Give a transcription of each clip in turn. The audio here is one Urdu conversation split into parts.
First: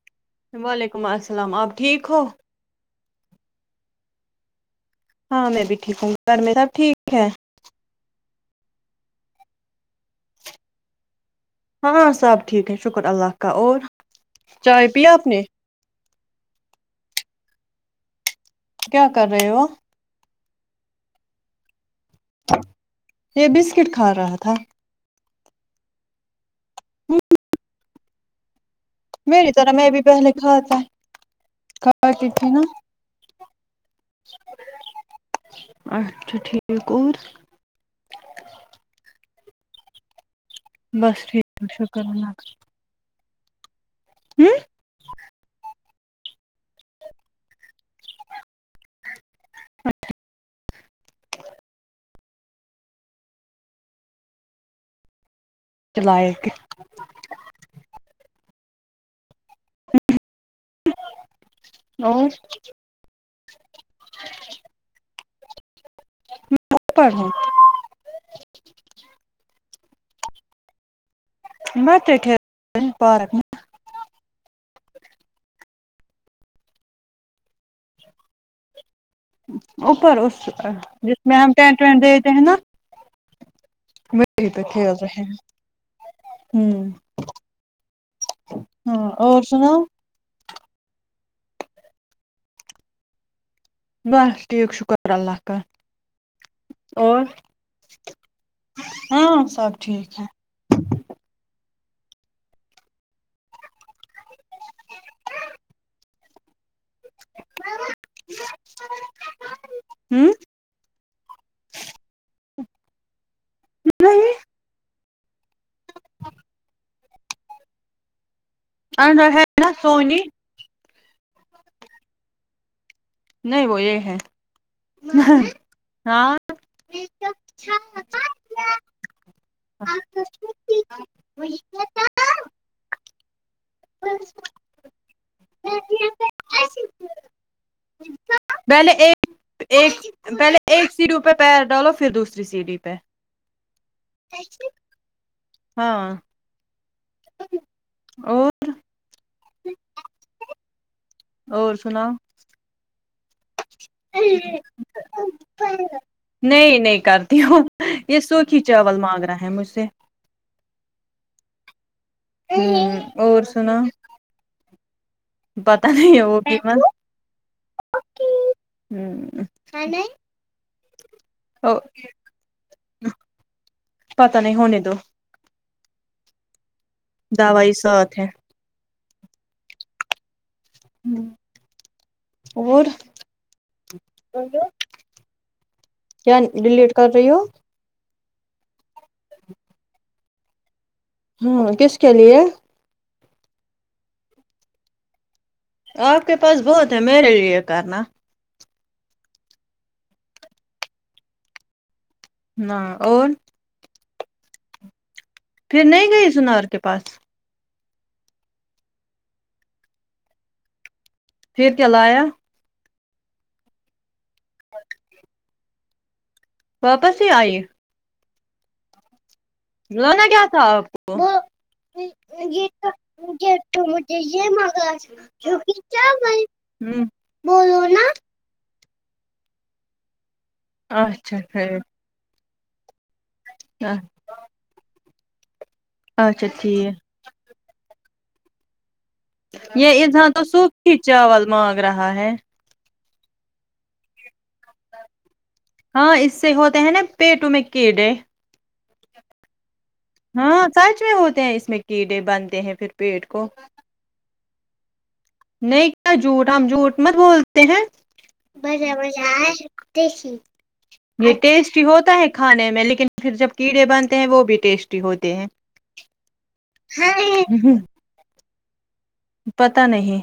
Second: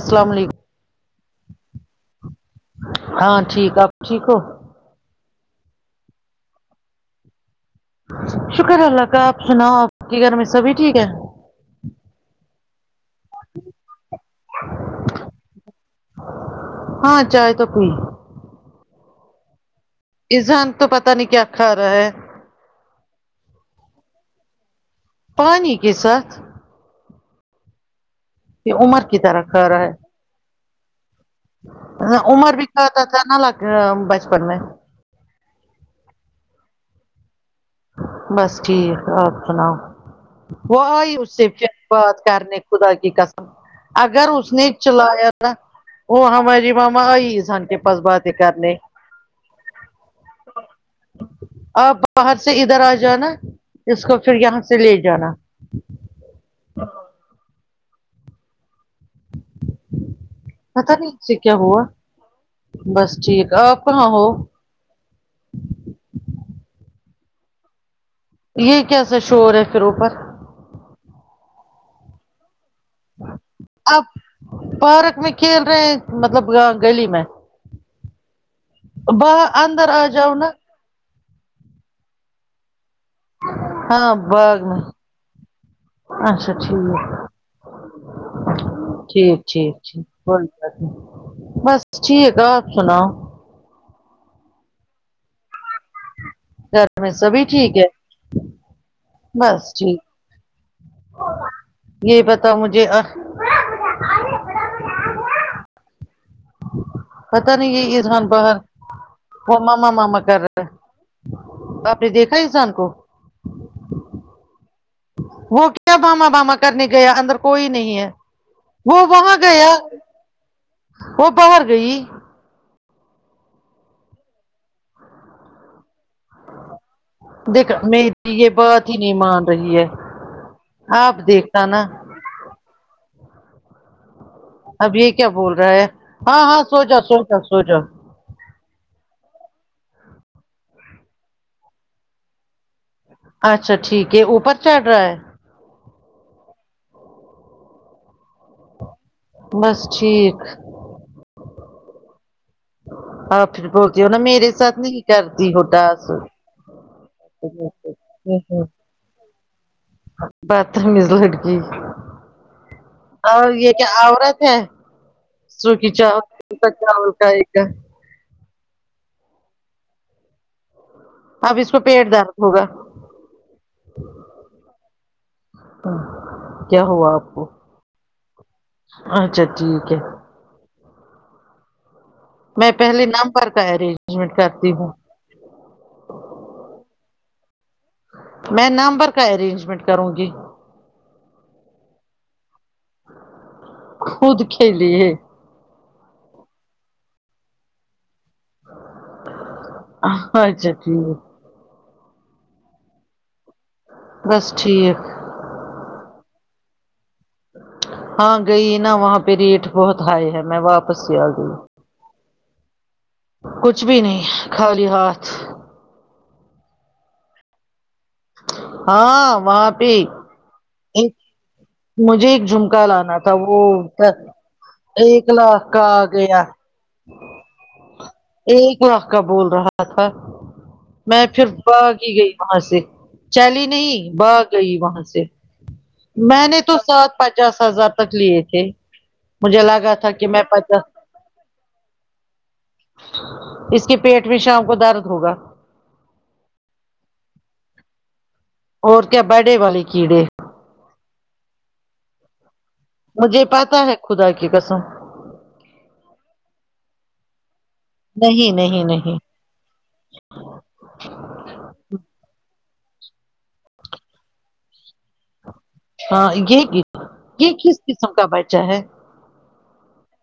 السلام علیکم وعلیکم السلام آپ ٹھیک ہو ہاں ٹھیک آپ ٹھیک ہو ہاں میں بھی ٹھیک ہوںی گھر میں نہ ٹھیک ہے شکر اللہ کا آپ سناؤ آپ کے گھر میں سبھی ٹھیک ہے ہاں سب ٹھیک ہے شکر اللہ کا اور چائے پی آپ نے ہاں چائے تو پی کیا کر رہے ہو اذہان تو پتا نہیں کیا کھا رہا ہے یہ بسکٹ کھا رہا تھا پانی کے ساتھ [unintelligible] یہ عمر میری طرح میں بھی پہلے کھاتا ہاں کھاتی تھی عمر نا بھی کھاتا تھا نہ لگ بچپن میں اچھا ٹھیک ہے اور بس ٹھیک آپ سناؤ وہ آئی بس اس سے پھر ٹھیک شکر بات اللہ کرنے خدا کی قسم اگر کا اس نے چلایا تھا وہ ہماری مما آئی اذہان کے پا س باتیں کرنے اچھا آپ باہر سے ادھر آ جانا اس کو پھر یہاں سے لے جانا چلاۓ کیا پتا نہیں اسے کیا ہوا اور بس ٹھیک اپ کہاں ہو [unintelligible] مت کر یہ کیسا شور ہے پھر اوپر مت ٹھیر پارک میں آپ پارک میں کھیل رہے ہیں مطلب گا گلی میں باہر اندر آ اوپر جاؤ نا ایسا جس میں ہم ٹینٹ وینٹ دیے دیتے ہیں نا ہاں وہیں باغ پہ میں کھیل رہے ہیں اچھا ہوں ٹھیک ہاں ٹھیک اور ٹھیک سناؤ ٹھیک بس ٹھیک ہے آپ سناو بس ٹھیک شکر اللہ کا گھر میں اور سبھی ٹھیک ہے ہاں بس سب ٹھیک ہے یہ بتاؤ مجھے اق پتہ نہیں یہ آسان باہر وہ ماما ماما ہوں کر رہا آپ نے دیکھا ازاں کو جی وہ کیا ماما ماما کرنے گیا اندر کوئی نہیں ہے وہ اندر وہاں ہے نا گیا سونی وہ باہر گئی نہیں وہ یہ ہے ہاں دیکھ میری یہ بات ہی نہیں مان رہی ہے آپ دیکھنا نا اب یہ کیا بول رہا ہے ہاں ہاں سو جاو سو جاو سو جاو پہلے ایک پہلے ایک سیڑھی پہ پیر ڈالو پھر دوسری سیڑھی پہ اچھا ٹھیک ہے اوپر چڑھ رہا ہے ہاں اور بس ٹھیک اور سناؤ آ پھر بولتی ہو نہ میرے ساتھ نہیں کرتی ہو ڈاس نہیں نہیں کرتی ہوں یہ سوکھی چاول مانگ رہا ہے مجھ سے بتمیز لڑکی اور یہ کیا عورت ہے پتا سوکھی ہے وہ بھی ہ چاول چاول کا ایک دانہ اوکے نیہں نہیں اب اس کا پیٹ درد ہوگا پتہ نہیں ہونے دو کیا ہوا آپ کو دوائی ساتھ ہے اچھا ٹھیک ہے امم میں پہلے نمبر کا ارینجمنٹ کرتی ہوں کیا ڈیلیٹ کر رہی ہو میں نمبر کا ارینجمنٹ کروں گی امم کس کے لیے خود کےلیے آپ کے پاس بہت ہے میرے لیے یہ کرنا اچھا ٹھیک ہے ہاں اور بس ٹھیک پھر نہیں گئی سنار کے پاس ہاں گئی نا وہاں پہ ریٹ بہت ہائی ہے میں واپس سے آگیی پھر کیا لایا کچھ بھی نہیں خالی ہاتھ واپس ہی آئیے ہاں واہ لےنا کیا تھا آپ کو مجھے ایک یہ جھمکا تو لانا تھا وہ تو مجھے یہ مگا ایک لاکھ کے کا آ کیا گیا میں بولو نہ ایک لڑکا بول رہا تھا میں اچھا پھر باگ ٹھیک ہی گئی وہاں سے چلی نہیں با گئی وہاں سے اچھا میں نے تو ٹھیک ساتھ پچاس ہزار تک لیے تھے مجھے لگا یہ تھا کہ اذاں میں تو پچاس سوکھی چاول مانگ رہا ہے اس کے پیٹ میں شام کو درد ہوگا ہاں اس سے ہوتے ہیں نا پیٹوں میں کیڑے اور کیا بیڈے والے کیڑے ہاں سچ میں ہوتے ہیں اس میں کیڑے بنتے ہیں پھر پیٹ مجھے کو پتہ ہے خدا کی قسم نہیں کیا جھوٹ ہم جھوٹ مت بولتے ہیں نہیں نہیں بھاںی نہیں آے کشمے یہ ٹیسٹی ہوتا ہے کھانے میں لیکن پھر جب کیڑے بنتے ہیں وہ بھی ٹیسٹی ہوتے ہیں ہاں یہ یہ کس قسم کا بچہ ہے پتہ نہیں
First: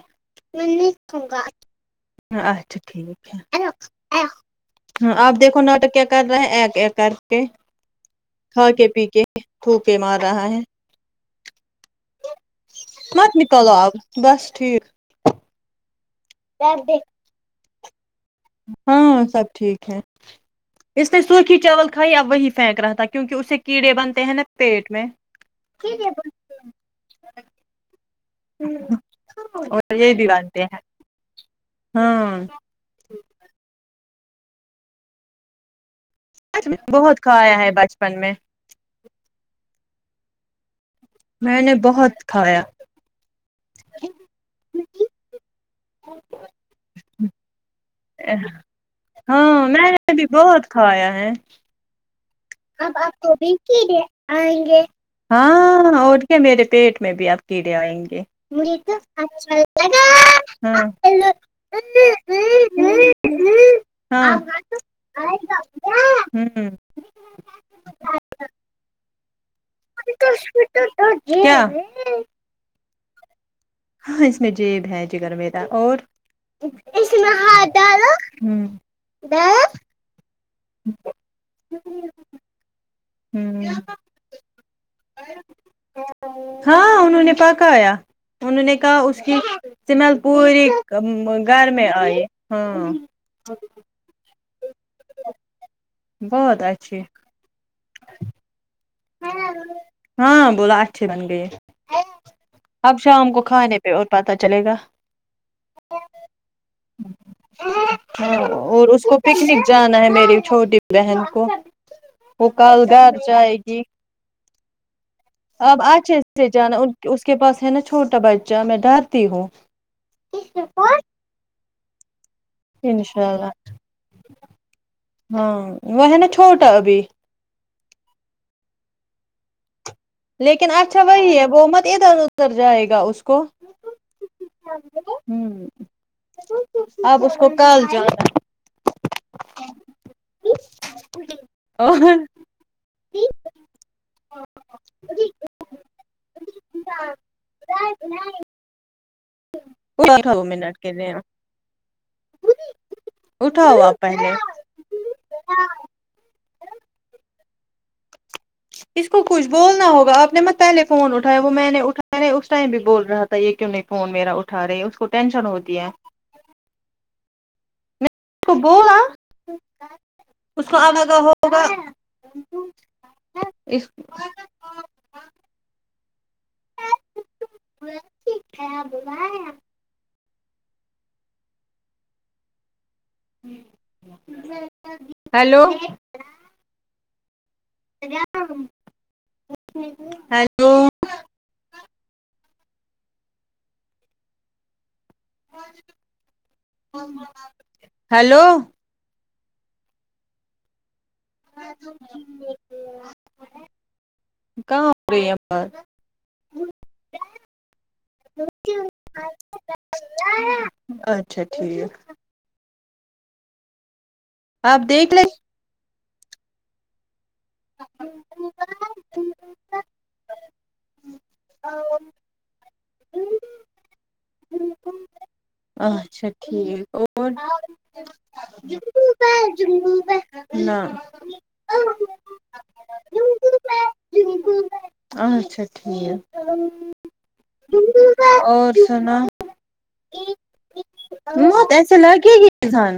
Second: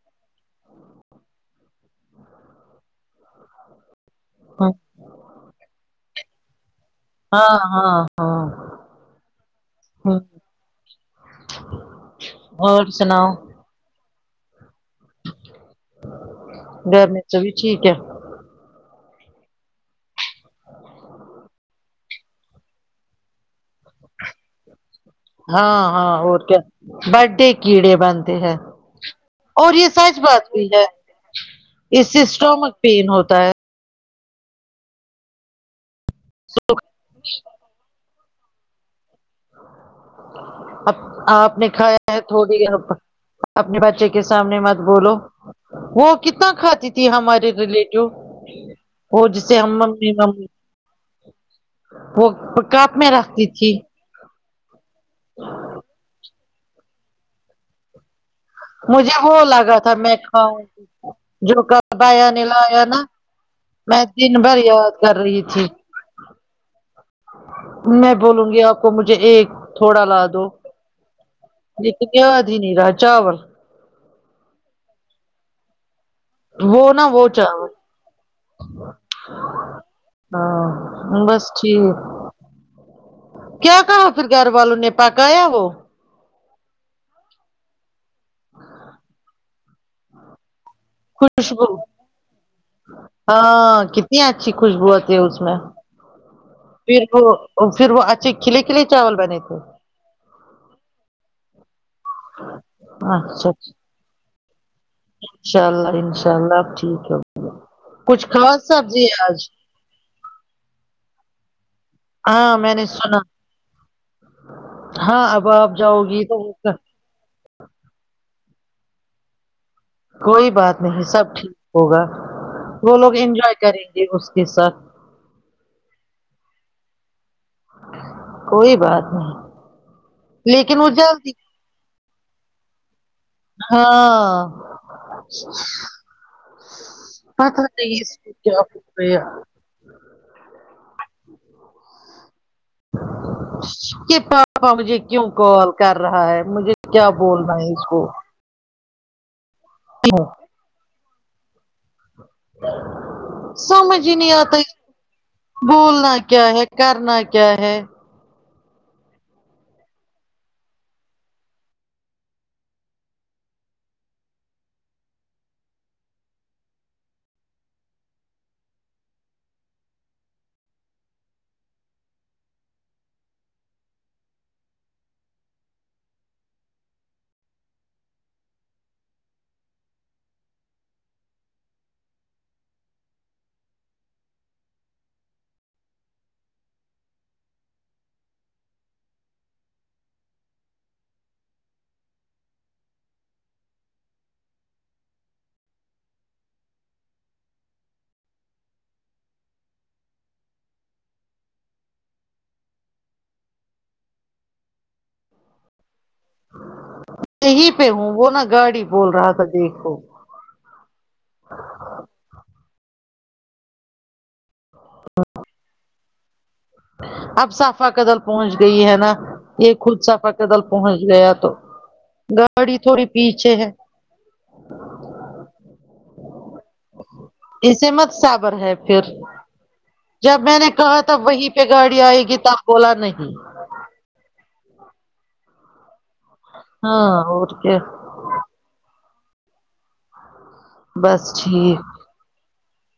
اچھا ٹھیک ہے اےلو اے ہاں ہاں آپ دیکھو نوٹک کیا کر رہے ہیں ایک ایک کر کے ہاں ہاں کھا کے پی کے پھوکے مار ہ رہا ہے اور سناؤ کلو آپ بس ٹھیک گرمی سبھی ٹھیک ہے ہاں سب ٹھیک ہے اس نے سوکھی چاول کھائی اب وہی پھینک رہا تھا کیونکہ اسے کیڑے بنتے ہیں نا پیٹ میں ہاں ہاں اور کیا برڈے کیڑے بنتے ہیں اور یہ سچ بات بھی ہے اس سے ہاں اسٹومک پین ہوتا ہے سچ میں بہت کھایا ہے بچپن میں اب آپ میں نے کھایا ہے بہت کھایا تھوڑی اب اپنے بچے کے سامنے مت بولو وہ کتنا کھاتی تھی ہمارے ریلیٹ جو وہ ہاں جسے ہم میں ممی نے بھی مم بہت وہ کپ اب میں آپ کو رکھتی تھی بسی دیک آئیں گے ہاں اور پھر میرے پیٹ میں بھی اب کیڑے آئیں گے مجھے وہ لگا تھا میں کھاؤں ہاں جو کہبایا نےلایا نا میں دن بھر یاد کر رہی تھی کیا امم امم میں بولوں گی آپ کو مجھے ایک تھوڑا [unintelligible] کیا کیایاد ہی نہیں را چاول ہاں اس میں جیب ہے جگر میرا اور وہ نا اس وہ میں چاول ہاتھ ڈالو ڈا ہاں بس ٹھیک ہوں کیا کہا پھر گھر والوں نے پکایا وہ ہاں انہوں نے پکایا انہوں نے کہا اس کی سمیل پوری ک گھر خوشبو میں آئے ہاں ہاں کتنی اچھی خوشبوت آتی ہے اس میں بہت پھر اچھی وہ اور پھر وہ اچھے کھلے کھلے چاول بنے تھے ہاں بولا اچھے بن گئی اب شام کو اچھا کھانے پہ اور پتہ چلے گا انشاء اللہ انشاء اللہ ٹھیک ہے کچھ ہاں خاص اور اس سبزی کو ہے آج پکنک جانا ہے میری چھوٹی بہن کو وہ ہاں میں کل نے گھر سنا جاںی جی ہاں آپ اب جاؤ آج گی تو سے وہ- جانا ان اس کے پاس ہے نا چھوٹا بچہ میں ڈرتی ہوں کوئی بات نہیں سب ٹھیک ہوگا وہ لوگ انشاء اللہ انجوائے کریں گے اس کے ساتھ ہاں وہ ہے نا چھوٹا ابھی کوئی بات نہیں لیکن وہ اچھا جلدی وہی ہے وہ مت ادھر ادھر جائے گا اس کو ہاں ہوں آپ اس کو پتہ کال نہیں اس کو کیا ہو گیا اور ہے اسکے پاپا مجھے کیوں کال کر رہا ہے مجھے کیا بولنا ہے اس کو [unintelligible] اٹھاؤ آپ سمج ہی پہلے نہیں آتا ہے بولنا ہے کیا ہے کرنا کیا ہے اس کو کچھ بولنا ہوگا آپ نے مت پہلے فون اٹھایا وہ میں نے اٹھائے اس ٹائم بھی بول رہا تھا پتہ نہیں یہ کیوں نہیں فون میرا اٹھا رہی اس کو ٹینشن ہوتی ہے تو بول نہ اس کو آگے کا ہوگا اس [unintelligible] کیا ب [unintelligible] ہیلو ہائے ہیلو کہاں پہ ہو اب یہیں پہ ہوں وہ نا گاڑی بول رہا تھا دیکھو جارہے ہے اچھا ٹھیک آپ دیکھ لیں اب صافہ قدل پہنچ گئی ہے نا یہ خود صافہ قدل پہنچ گیا تو ہاو گاڑی تھوڑی پیچھے ہے اچھا ٹھیک اور اسے دل مت صبر ہے پھر ڈوبا دل ڈوبا ہاں کہ گاڑی آئے گی تق بولا نہیں ہ [unintelligible] آ اچھا ٹھیک ہے ہاں اور کیا اور سناو بس بہت ٹھیک ایسے لگے گی دھیان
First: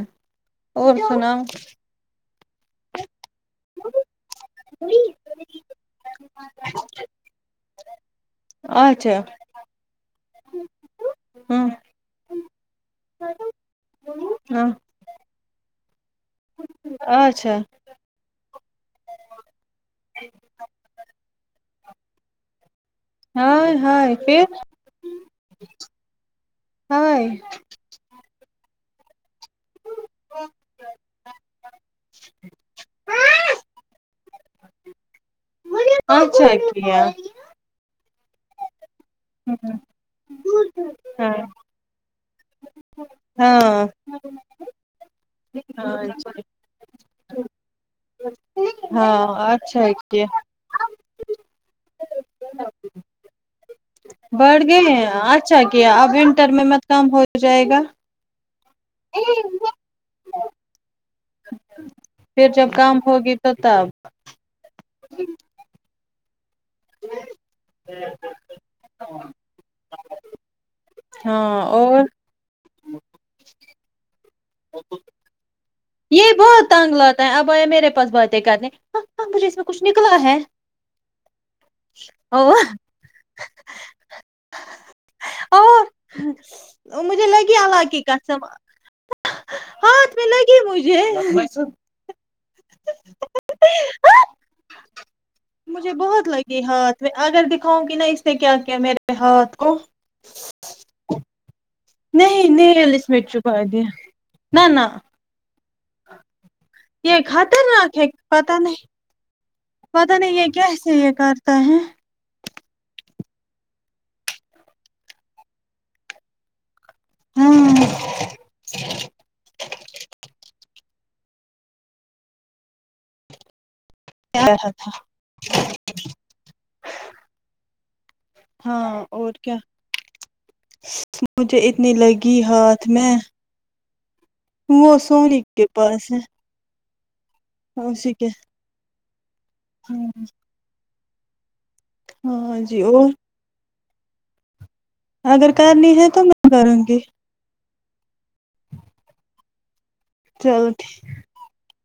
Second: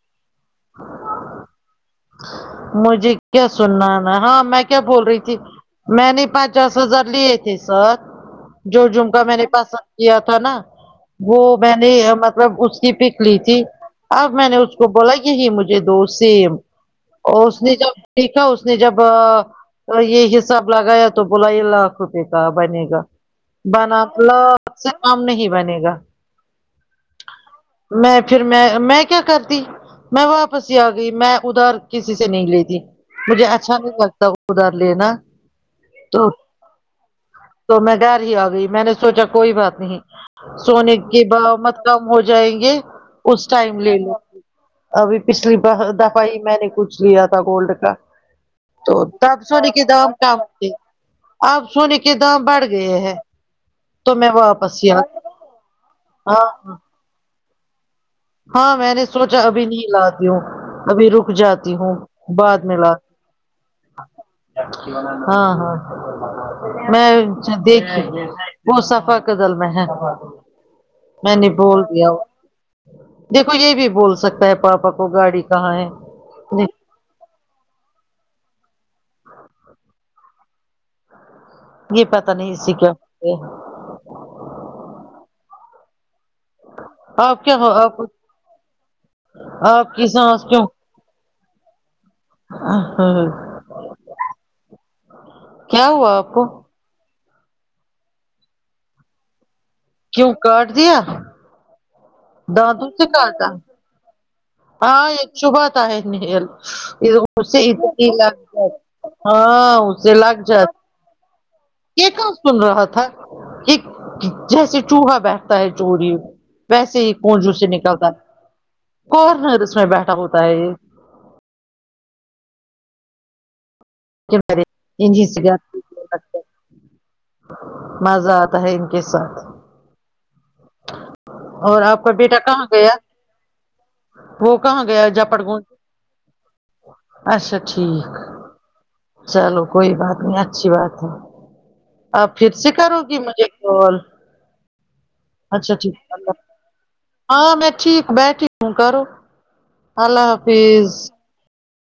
اور سناوں مجھے کیا سنانا ہے ہاں میں کیا بول رہی تھی میں نے پچاس ہزار لیے تھے سر جو اچھا جھمکا میں نے پسند کیا تھا نا وہ ہوں میں نے مطلب اس کی پک لی تھی اب میں نے ہاں اس کو بولا یہی مجھے دو سیم اور اچھا اس نے جب ٹھیکا اس نے جب آ تو یہ حساب لگایا تو بولا یہ لاکھ روپئے کا بنے گا ہائے ہائے پھر بنالب سے کام نہیں بنے گا ہائے میں پھر میں میں کیا کرتی میں واپس ہی آ گئی میں ادھار کسی سے نہیں لیتی مجھے اچھا نہیں لگتا ادھار لینا تو اچھا کیا تو میں گھر ہی آ گئی میں نے سوچا کوئی بات نہیں سونے کی ہاں بہاو مت کم ہو جائیں گے اس ٹائم ہاں لے لو ابھی پچھلی دفعہ ہی میں نے کچھ لیا تھا گولڈ کا تو ہاں تب سونے کے اچھا دام کیا کم تھے اب سونے کے دام بڑھ گئے ہیں تو میں بڑھ واپس ہی گئے آ گئی۔ اچھا کیا اب ونٹر میں ہاں مت کام ہو جائے گا ہاں میں نے سوچا ابھی نہیں لاتی ہوں ابھی رک جا جاتی ہوگی پھر بعد جب میں کام لاتی ہوگی تو تب ہاں ہاں میں دن وہ سفا قدل میں ہے میں نے ہاں بول اور دیا دیکھو یہ بھی بول سکتا ہے پاپا کو گاڑی کہاں ہے یہ بہت تنگ لاتا ہے اب آیا میرے پاس باتیں کرنی ہاں ہاں اس میں کچھ نکلا ہے یہ پتا نہیں اس سے کیا ہاں مجھے آپ کیا لگے اللہ آپ کی قسم آپ کی ہاتھ میں سانس لگی مجھے امم مجھے بہت لگی ہاتھ میں اگر دکھاؤں گی نا اس سے کیا کیا میرے ہاتھ کو کیوں کاٹ دیا نہیں نہیں دانتوں سے الیس منٹ کاٹا چبا دیا نہ نہ ہاں ایک چوباتا ہے نیل یہ دیکھو اسے اتنی خطرناک ہے ہی لگ پتا جات نہیں ہاں اس سے لگ جاتی چی ہے گھر کا ہے یہ کام سن رہا تھا کہ جیسے چوہا بیٹھتا ہے چوری ویسے ہی کونجو ہاں سے نکلتا کارنرس میں بیٹھا ہوتا ہے یہ ےجی س گ [unintelligible] مزہ آتا ہے ان کے ہاں اور ساتھ کیا مجھے اور اتنی آپ کا لگی بیٹا کہاں ہاتھ گیا میں کہاں وہ گیا سونی جپٹ گونج کے پاس ہے اچھا ٹھیک اسی کے چلو کوئی بات نہیں اچھی بات ہے آپ پھر ہاں سے جی کرو اور گی مجھے کال اگر اچھا کرنی ٹھیک ہے تو میں اللہ کروں گی ہاں میں ٹھیک بیٹھی ہوں کرو اللہ چلو حافظ